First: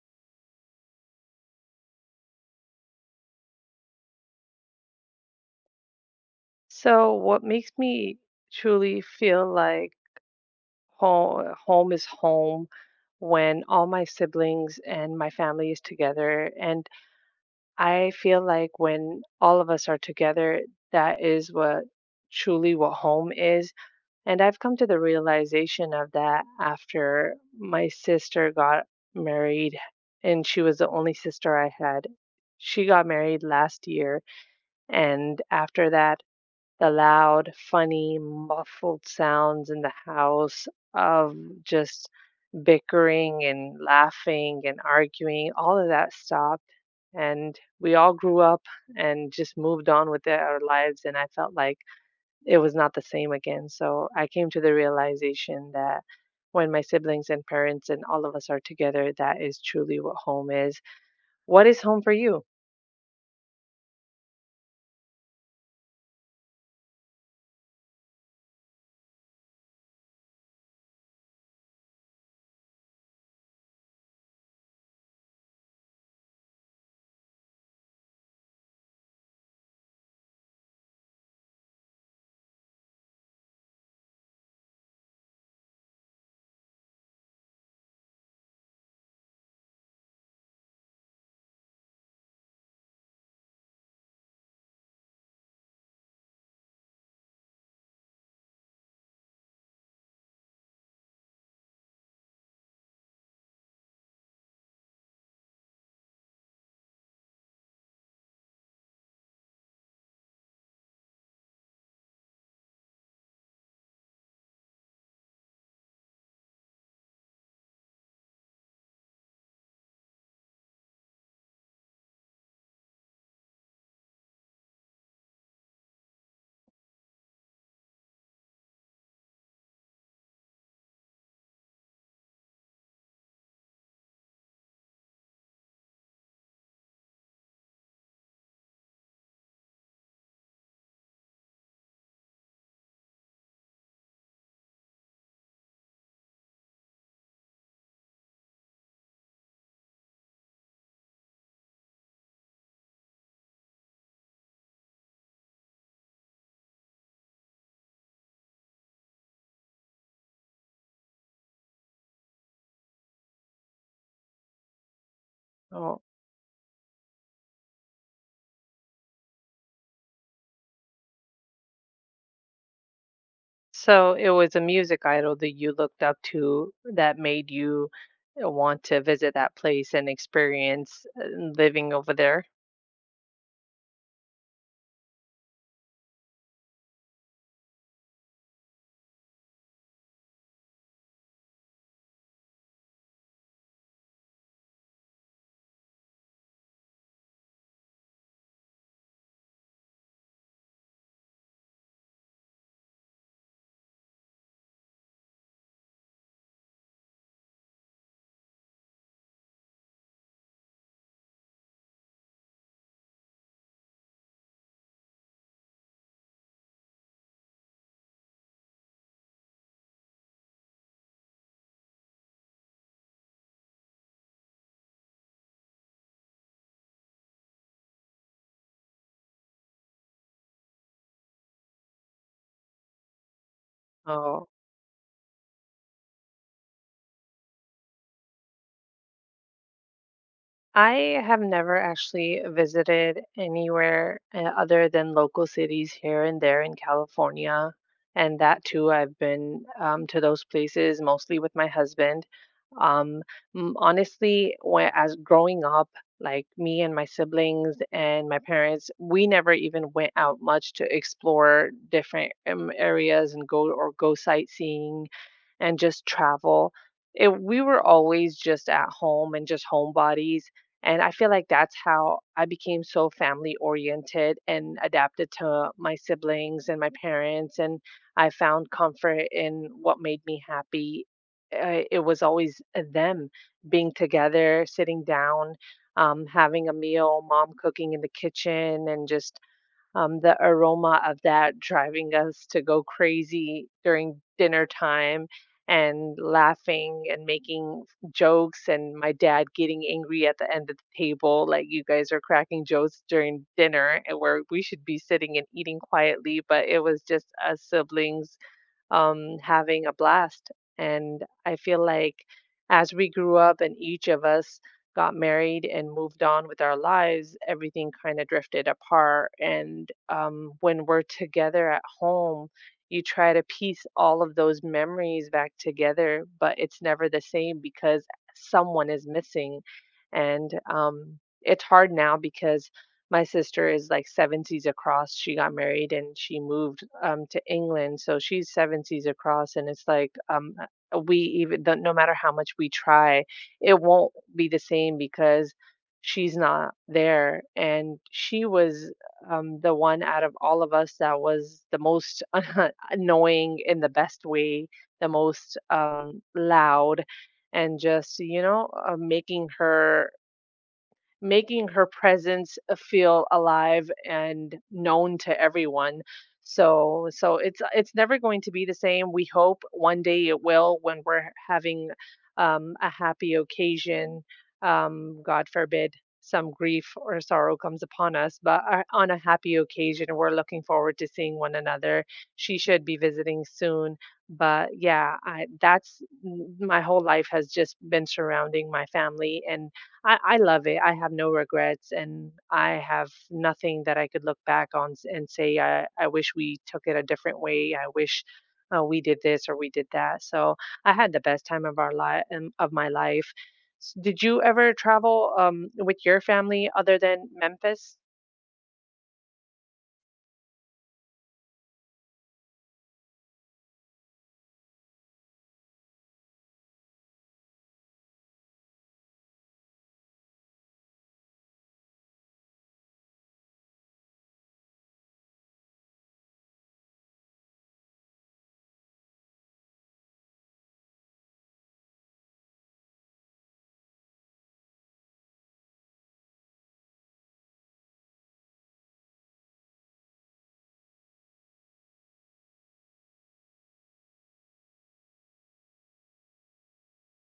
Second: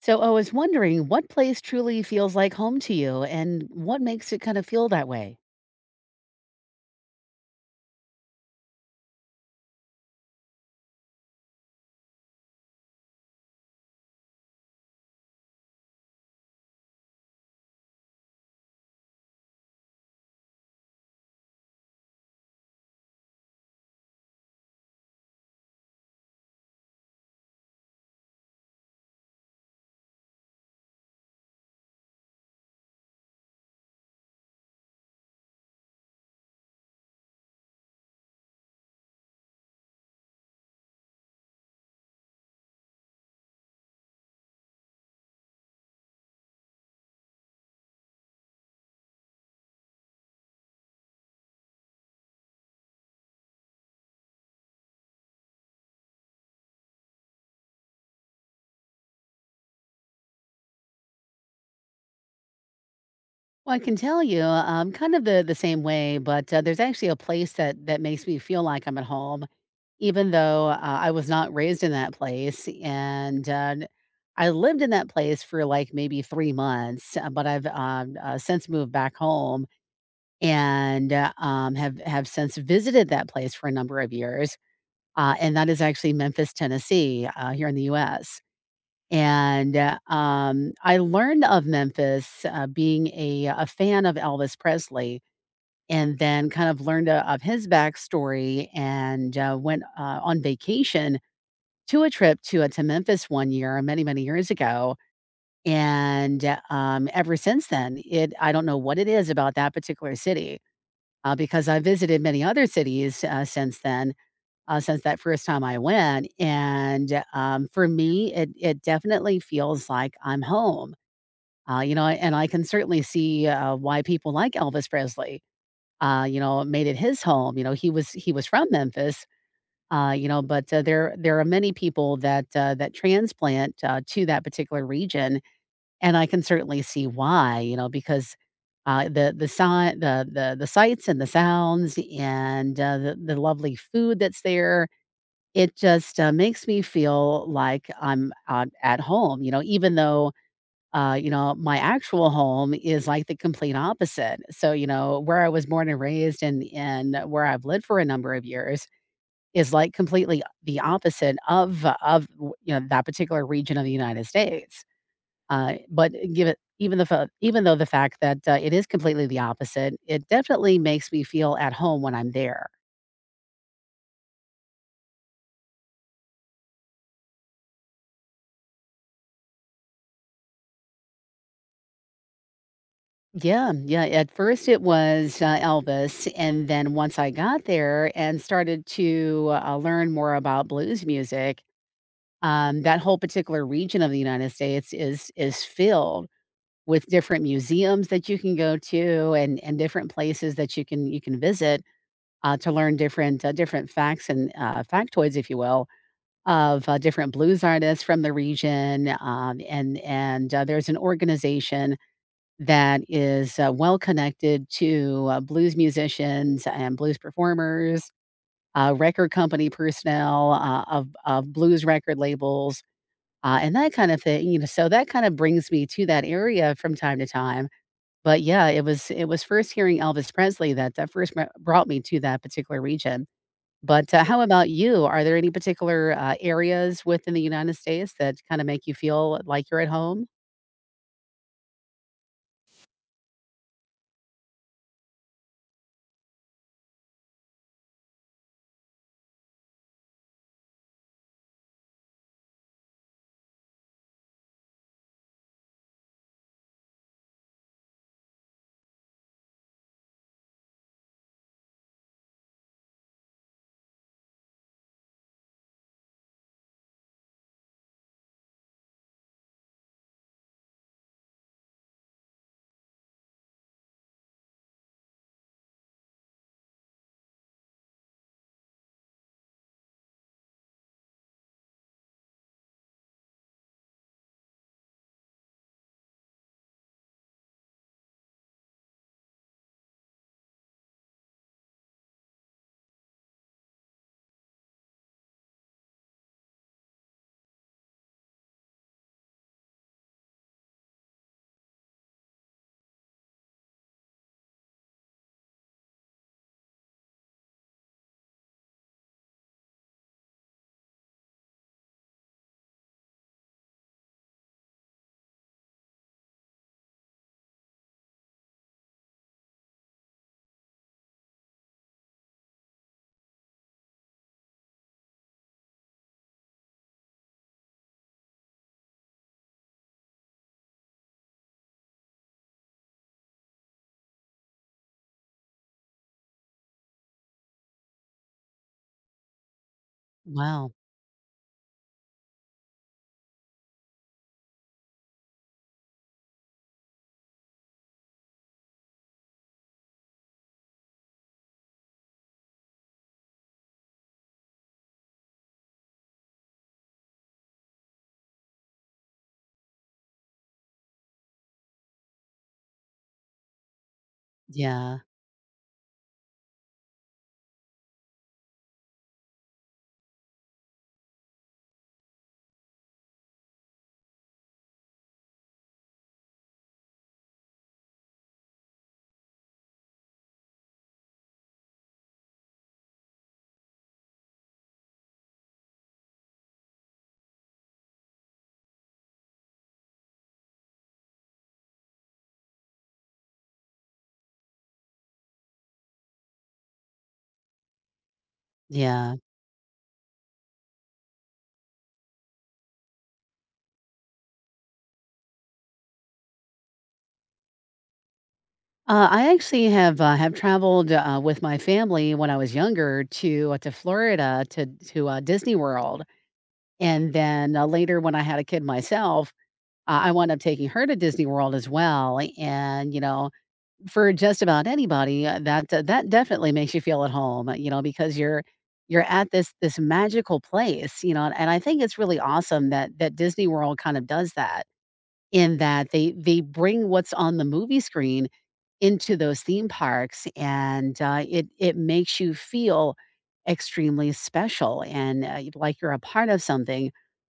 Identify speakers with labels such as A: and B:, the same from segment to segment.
A: So I was wondering what place truly feels like home to you and what makes it kind of feel that way?
B: So, what makes me truly feel like home. Home is home when all my siblings and my family is together. And I feel like when all of us are together, that is what truly what home is. And I've come to the realization of that after my sister got married, and she was the only sister I had. She got married last year, and after that, the loud, funny, muffled sounds in the house of just bickering and laughing and arguing, all of that stopped. And we all grew up and just moved on with our lives. And I felt like it was not the same again. So I came to the realization that when my siblings and parents and all of us are together, that is truly what home is. What is home for you?
A: Well, I can tell you, kind of the same way, but there's actually a place that makes me feel like I'm at home, even though I was not raised in that place. And I lived in that place for like maybe 3 months, but I've since moved back home and have since visited that place for a number of years. And that is actually Memphis, Tennessee, here in the US. And, I learned of Memphis, being a fan of Elvis Presley, and then kind of learned, of his backstory and, went, on vacation to a trip to Memphis one year many, many years ago, and, ever since then, it I don't know what it is about that particular city, because I visited many other cities, since then, since that first time I went. And for me, it definitely feels like I'm home. And I can certainly see why people like Elvis Presley, made it his home. He was from Memphis. But there are many people that that transplant to that particular region, and I can certainly see why. Because the sound, the sights and the sounds, and the lovely food that's there, it just, makes me feel like I'm, at home, even though, my actual home is like the complete opposite. So where I was born and raised and where I've lived for a number of years is like completely the opposite of that particular region of the United States. Uh,
B: Oh,
A: but give it even the fa even though the fact that, it is completely the opposite, it definitely makes me feel at home when I'm there.
B: so it was a music idol that you looked up to that made you want to visit that place and experience living over there?
A: Yeah, yeah. At first, it was Elvis, and then once I got there and started to learn more about blues music. That whole particular region of the United States is filled with different museums that you can go to, and different places that you can visit to learn different facts and factoids, if you will, of different blues artists from the region. And there's an organization that is, well connected to, blues musicians and blues performers, record company personnel, of blues record labels, and that kind of thing, so that kind of brings me to that area from time to time, but yeah, it was first hearing Elvis Presley that first me brought me to that particular region, but, how
B: Oh,
A: about you? Are there any particular, areas within the United States that kinda make you feel like you're at home?
B: I have never actually visited anywhere other than local cities here and there in California. And that too, I've been to those places mostly with my husband. Um, Honestly, as growing up, like me and my siblings and my parents, we never even went out much to explore different areas and go sightseeing and just travel. It, we were always just at home and just homebodies, and I feel like that's how I became so family oriented and adapted to my siblings and my parents, and I found comfort in what made me happy. It was always them being together, sitting down, having a meal, mom cooking in the kitchen, and just, the aroma of that driving us to go crazy during dinner time, and laughing and making jokes, and my dad getting angry at the end of the table like, you guys are cracking jokes during dinner and where we should be sitting and eating quietly, but it was just us siblings having a blast. And I feel like as we grew up and each of us got married and moved on with our lives, everything kind of drifted apart. And when we're together at home, you try to piece all of those memories back together, but it's never the same because someone is missing. And it's hard now because my sister is like seven seas across. She got married and she moved to England, so she's seven seas across. And it's like
A: Wow.
B: no matter how much we try, it won't be the same because she's not there. And she was the one out of all of us that was the most annoying in the best way, the most loud, and just making her presence feel alive and
A: Yeah.
B: known to everyone. So it's never going to be the same. We hope one day it will, when we're having a happy occasion. God forbid some grief or sorrow comes upon us, but on a happy occasion, we're looking forward to seeing one another. She should be visiting soon. But yeah, that's my whole life has just been surrounding my family, and I love it. I have no regrets, and I have nothing that I could look back on and say, I wish we took it a different way. I wish we
A: Yeah.
B: did this or we did that. So I had the best time of our life, of my life. Did you ever travel with your family other than Memphis?
A: I actually have traveled with my family when I was younger to Florida to Disney World, and then later when I had a kid myself, I wound up taking her to Disney World as well. And for just about anybody, that definitely makes you feel at home. Because you're at this magical place. And I think it's really awesome that Disney World kind of does that in that they bring what's on the movie screen into those theme parks, and it makes you feel extremely special and like you're a part of something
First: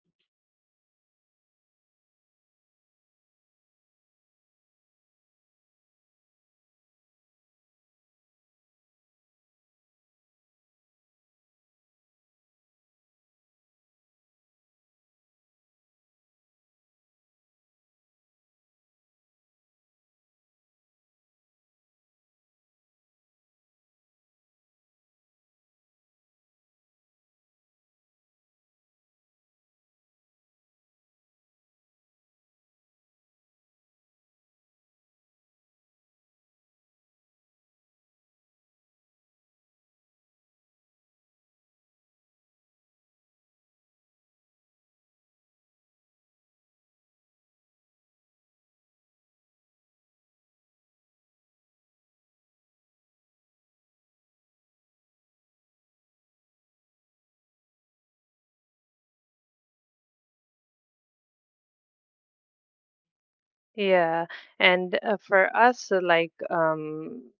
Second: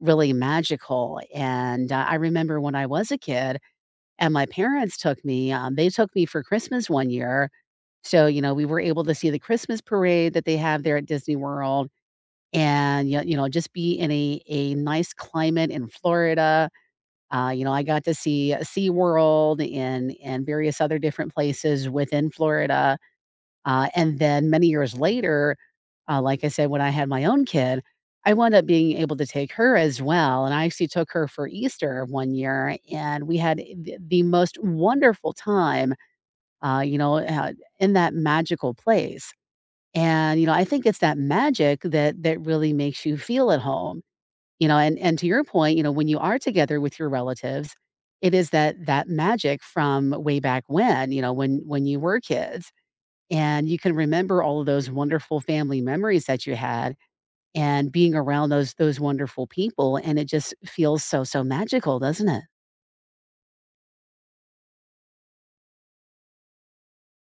A: really magical. And I remember when I was a kid and my parents took me. They took me for Christmas one year, so we were able to see the Christmas parade that they have there at Disney World, and just be in a nice climate in Florida. I got to see SeaWorld and various other different places within Florida, and then many years later, like I said, when I had my own kid, I wound up being able to take her as well, and I actually took her for Easter one year, and we had the most wonderful time, uh, you know, uh, in that magical place. And I think it's that magic that really makes you feel at home, and to your point, when you are together with your relatives, it is that magic from way back when, when you were kids, and you can remember all of those wonderful family memories that you had, and being around those wonderful people, and it just feels so magical, doesn't it?
B: Yeah, and for us, like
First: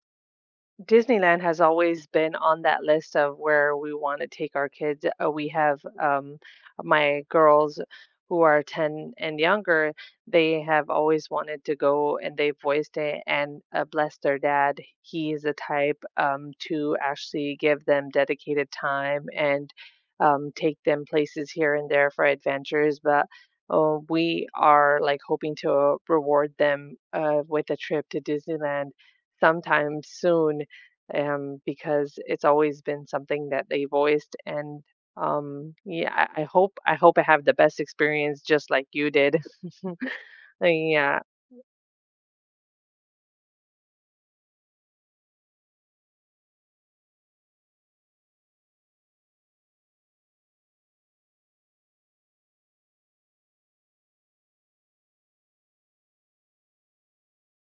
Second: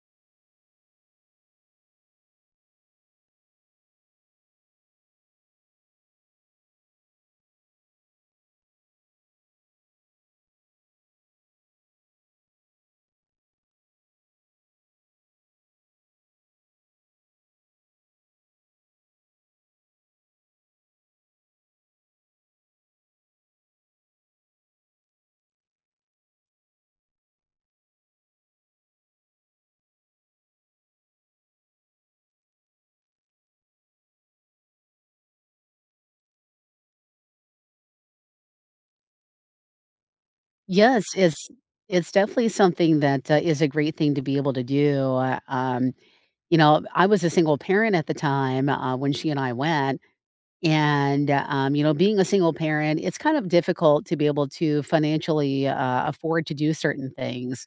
B: Disneyland has always been on that list of where we want to take our kids. We have my girls who are 10 and younger. They have always wanted to go and they voiced it. And bless their dad, he is the type to actually give them dedicated time, and take them places here and there for adventures. But we are like hoping to reward them with a trip to Disneyland sometime soon, because it's always been something that they voiced. And yeah, I hope I have the best experience just like you did.
A: Yes,
B: Yeah,
A: it's definitely something that is a great thing to be able to do. I was a single parent at the time when she and I went. And, being a single parent, it's kind of difficult to be able to financially afford to do certain things.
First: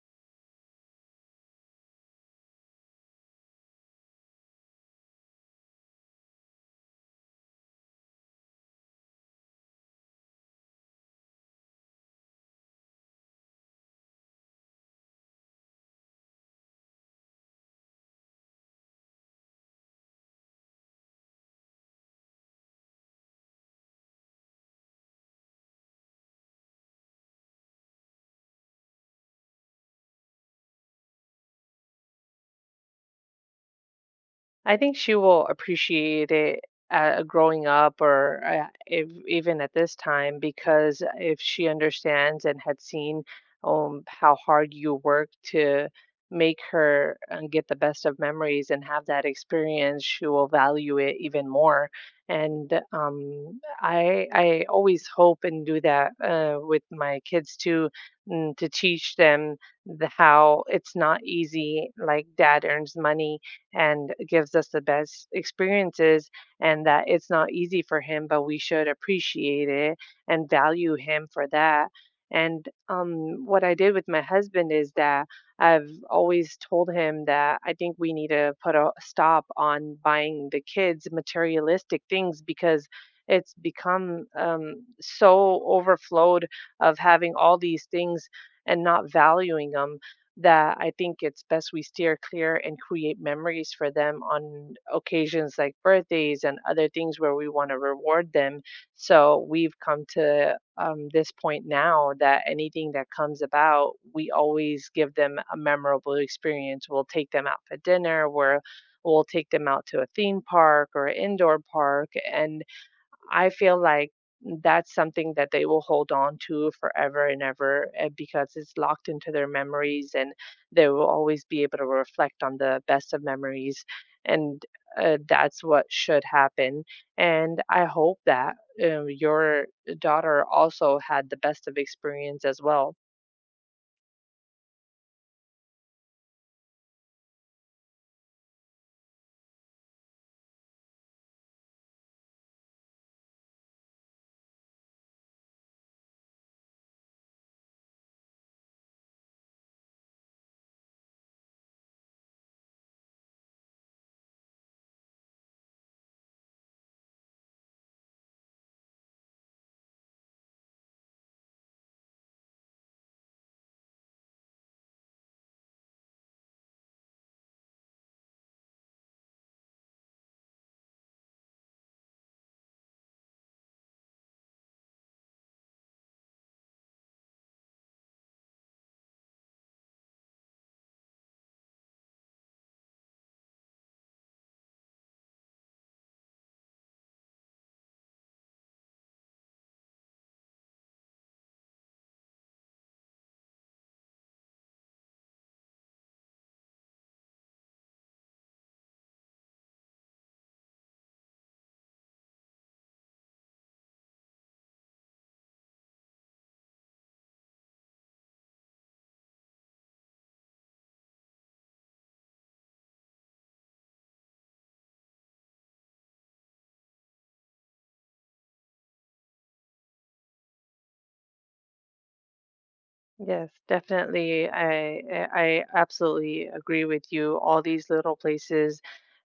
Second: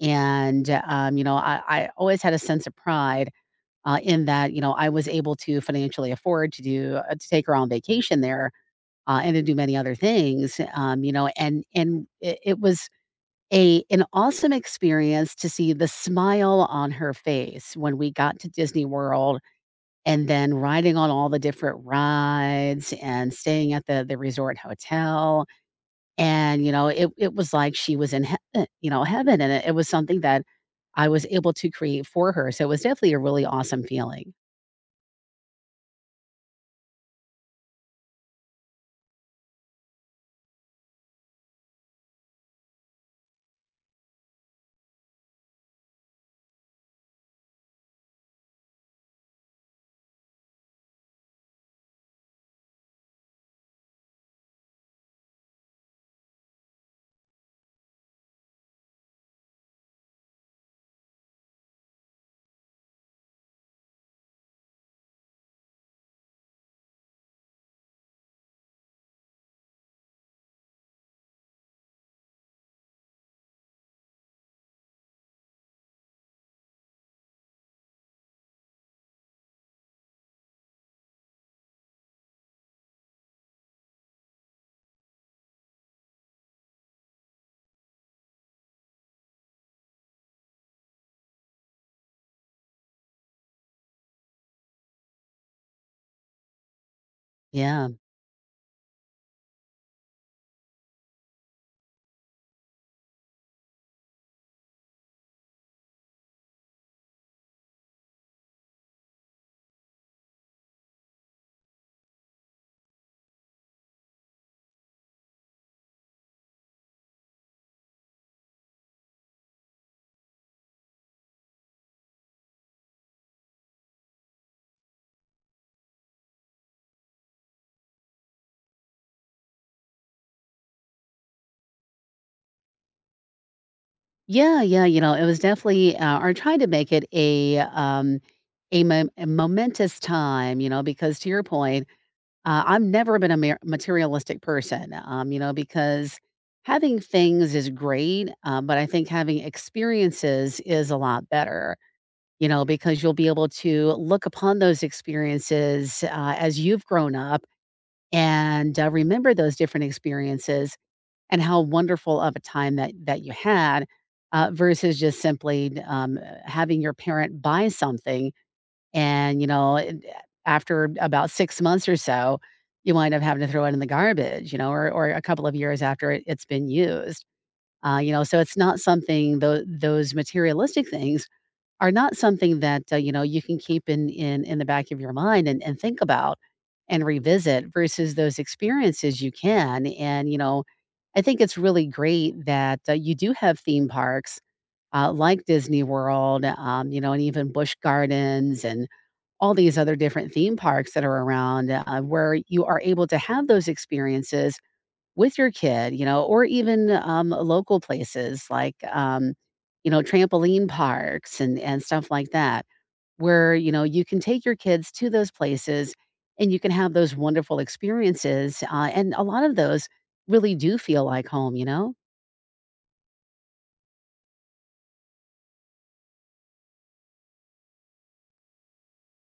A: And, I always had a sense of pride in that, I was able to financially afford to do, to take her on vacation there, and to do many other things, and it was a an awesome experience to see the smile on her face when we got to Disney World, and then riding on all the different rides, and staying at the resort hotel. And, it was like she was in heaven, and it was something that I was able to create for her, so it was definitely a really awesome feeling.
B: I think she will appreciate it growing up, or if, even at this time, because if she understands and had seen how hard you work to make her get the best of memories and have that experience, she will value it even more. And I always hope and do that with my kids too, to teach them the how it's not easy. Like dad earns money and gives us the best experiences, and that it's not easy for him, but we should appreciate it and value him for that. And what I did with my husband is that I've always told him that I think we need to put a stop on buying the kids materialistic things, because it's become so overflowed of having all these things and not valuing them, that I think it's best we steer clear and create memories for them on occasions like birthdays and other things where we want to
A: Yeah.
B: reward them. So we've come to this point now that anything that comes about, we always give them a memorable experience. We'll take them out for dinner, we'll take them out to a theme park or an indoor park. And I feel like that's something that they will hold on to forever and ever, because it's locked into their memories and they will always be able to reflect on the best of memories. And that's what should happen. And I hope that your daughter also had the best of experience as well.
A: Yeah, yeah, it was definitely, or trying to make it a momentous time, because to your point, I've never been a materialistic person, because having things is great, but I think having experiences is a lot better, because you'll be able to look upon those experiences as you've grown up, and remember those different experiences and how wonderful of a time that you had, versus just simply having your parent buy something, and after about 6 months or so, you wind up having to throw it in the garbage, or a couple of years after it's been used. So it's not something, those materialistic things are not something that, you can keep in the back of your mind and think about and revisit, versus those experiences you can, and I think it's really great that, you do have theme parks, like Disney World, and even Busch Gardens and all these other different theme parks that are around, where you are able to have those experiences with your kid, or even local places like, trampoline parks and stuff like that, where, you can take your kids to those places and you can have those wonderful experiences. And a lot of those really do feel like home, you know?
B: Yes, definitely. I absolutely agree with you. All these little places,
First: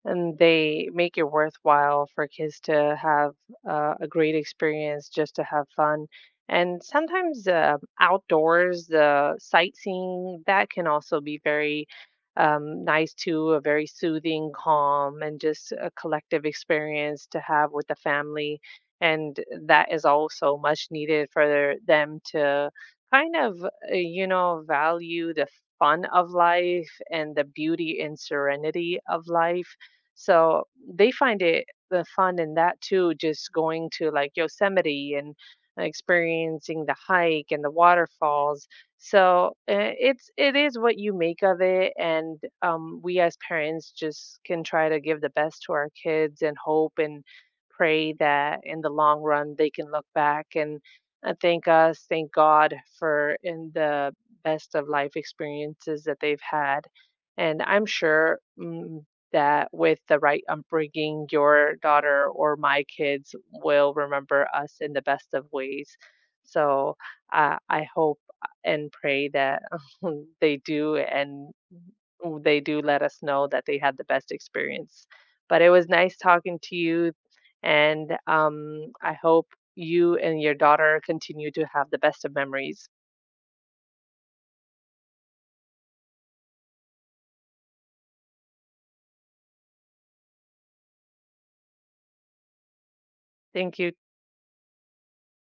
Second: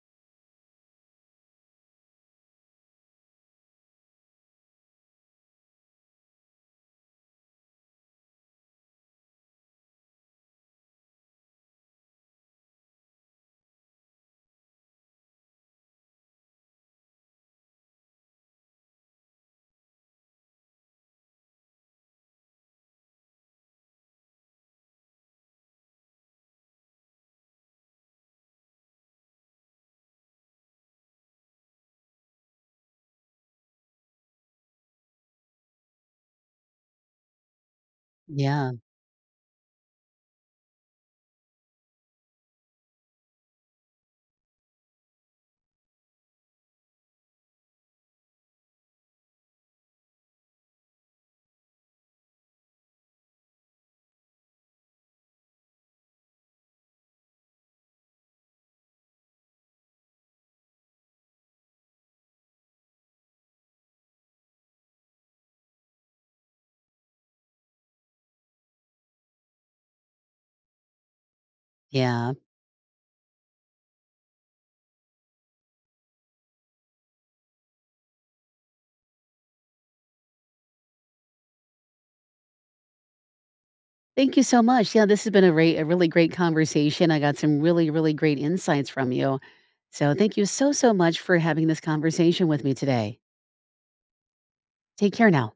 B: and they make it worthwhile for kids to have a great experience, just to have fun. And sometimes outdoors, the sightseeing that can also be very nice too. A very soothing, calm, and just a collective experience to have with the family. And that is also much needed for them to kind of value the fun of life and the beauty and serenity of life. So they find it, the fun in that too, just going to like Yosemite and experiencing the hike and the waterfalls.
A: Yeah,
B: So it is what you make of it, and we as parents just can try to give the best to our kids, and hope and pray that in the long run they can look back and I thank us, thank God for in the best of life experiences that they've had. And I'm sure that with the right upbringing, your daughter or my kids will remember us in the best of ways. So I hope and pray that they do, and
A: yeah.
B: they do let us know that they had the best experience. But it was nice talking to you. And I hope you and your daughter continue to have the best of memories.
A: Thank you so much. Yeah, this has been a really great conversation. I got some really, really great insights from you. So thank you so, so much for having this conversation with me today.
B: Thank you.
A: Take care now.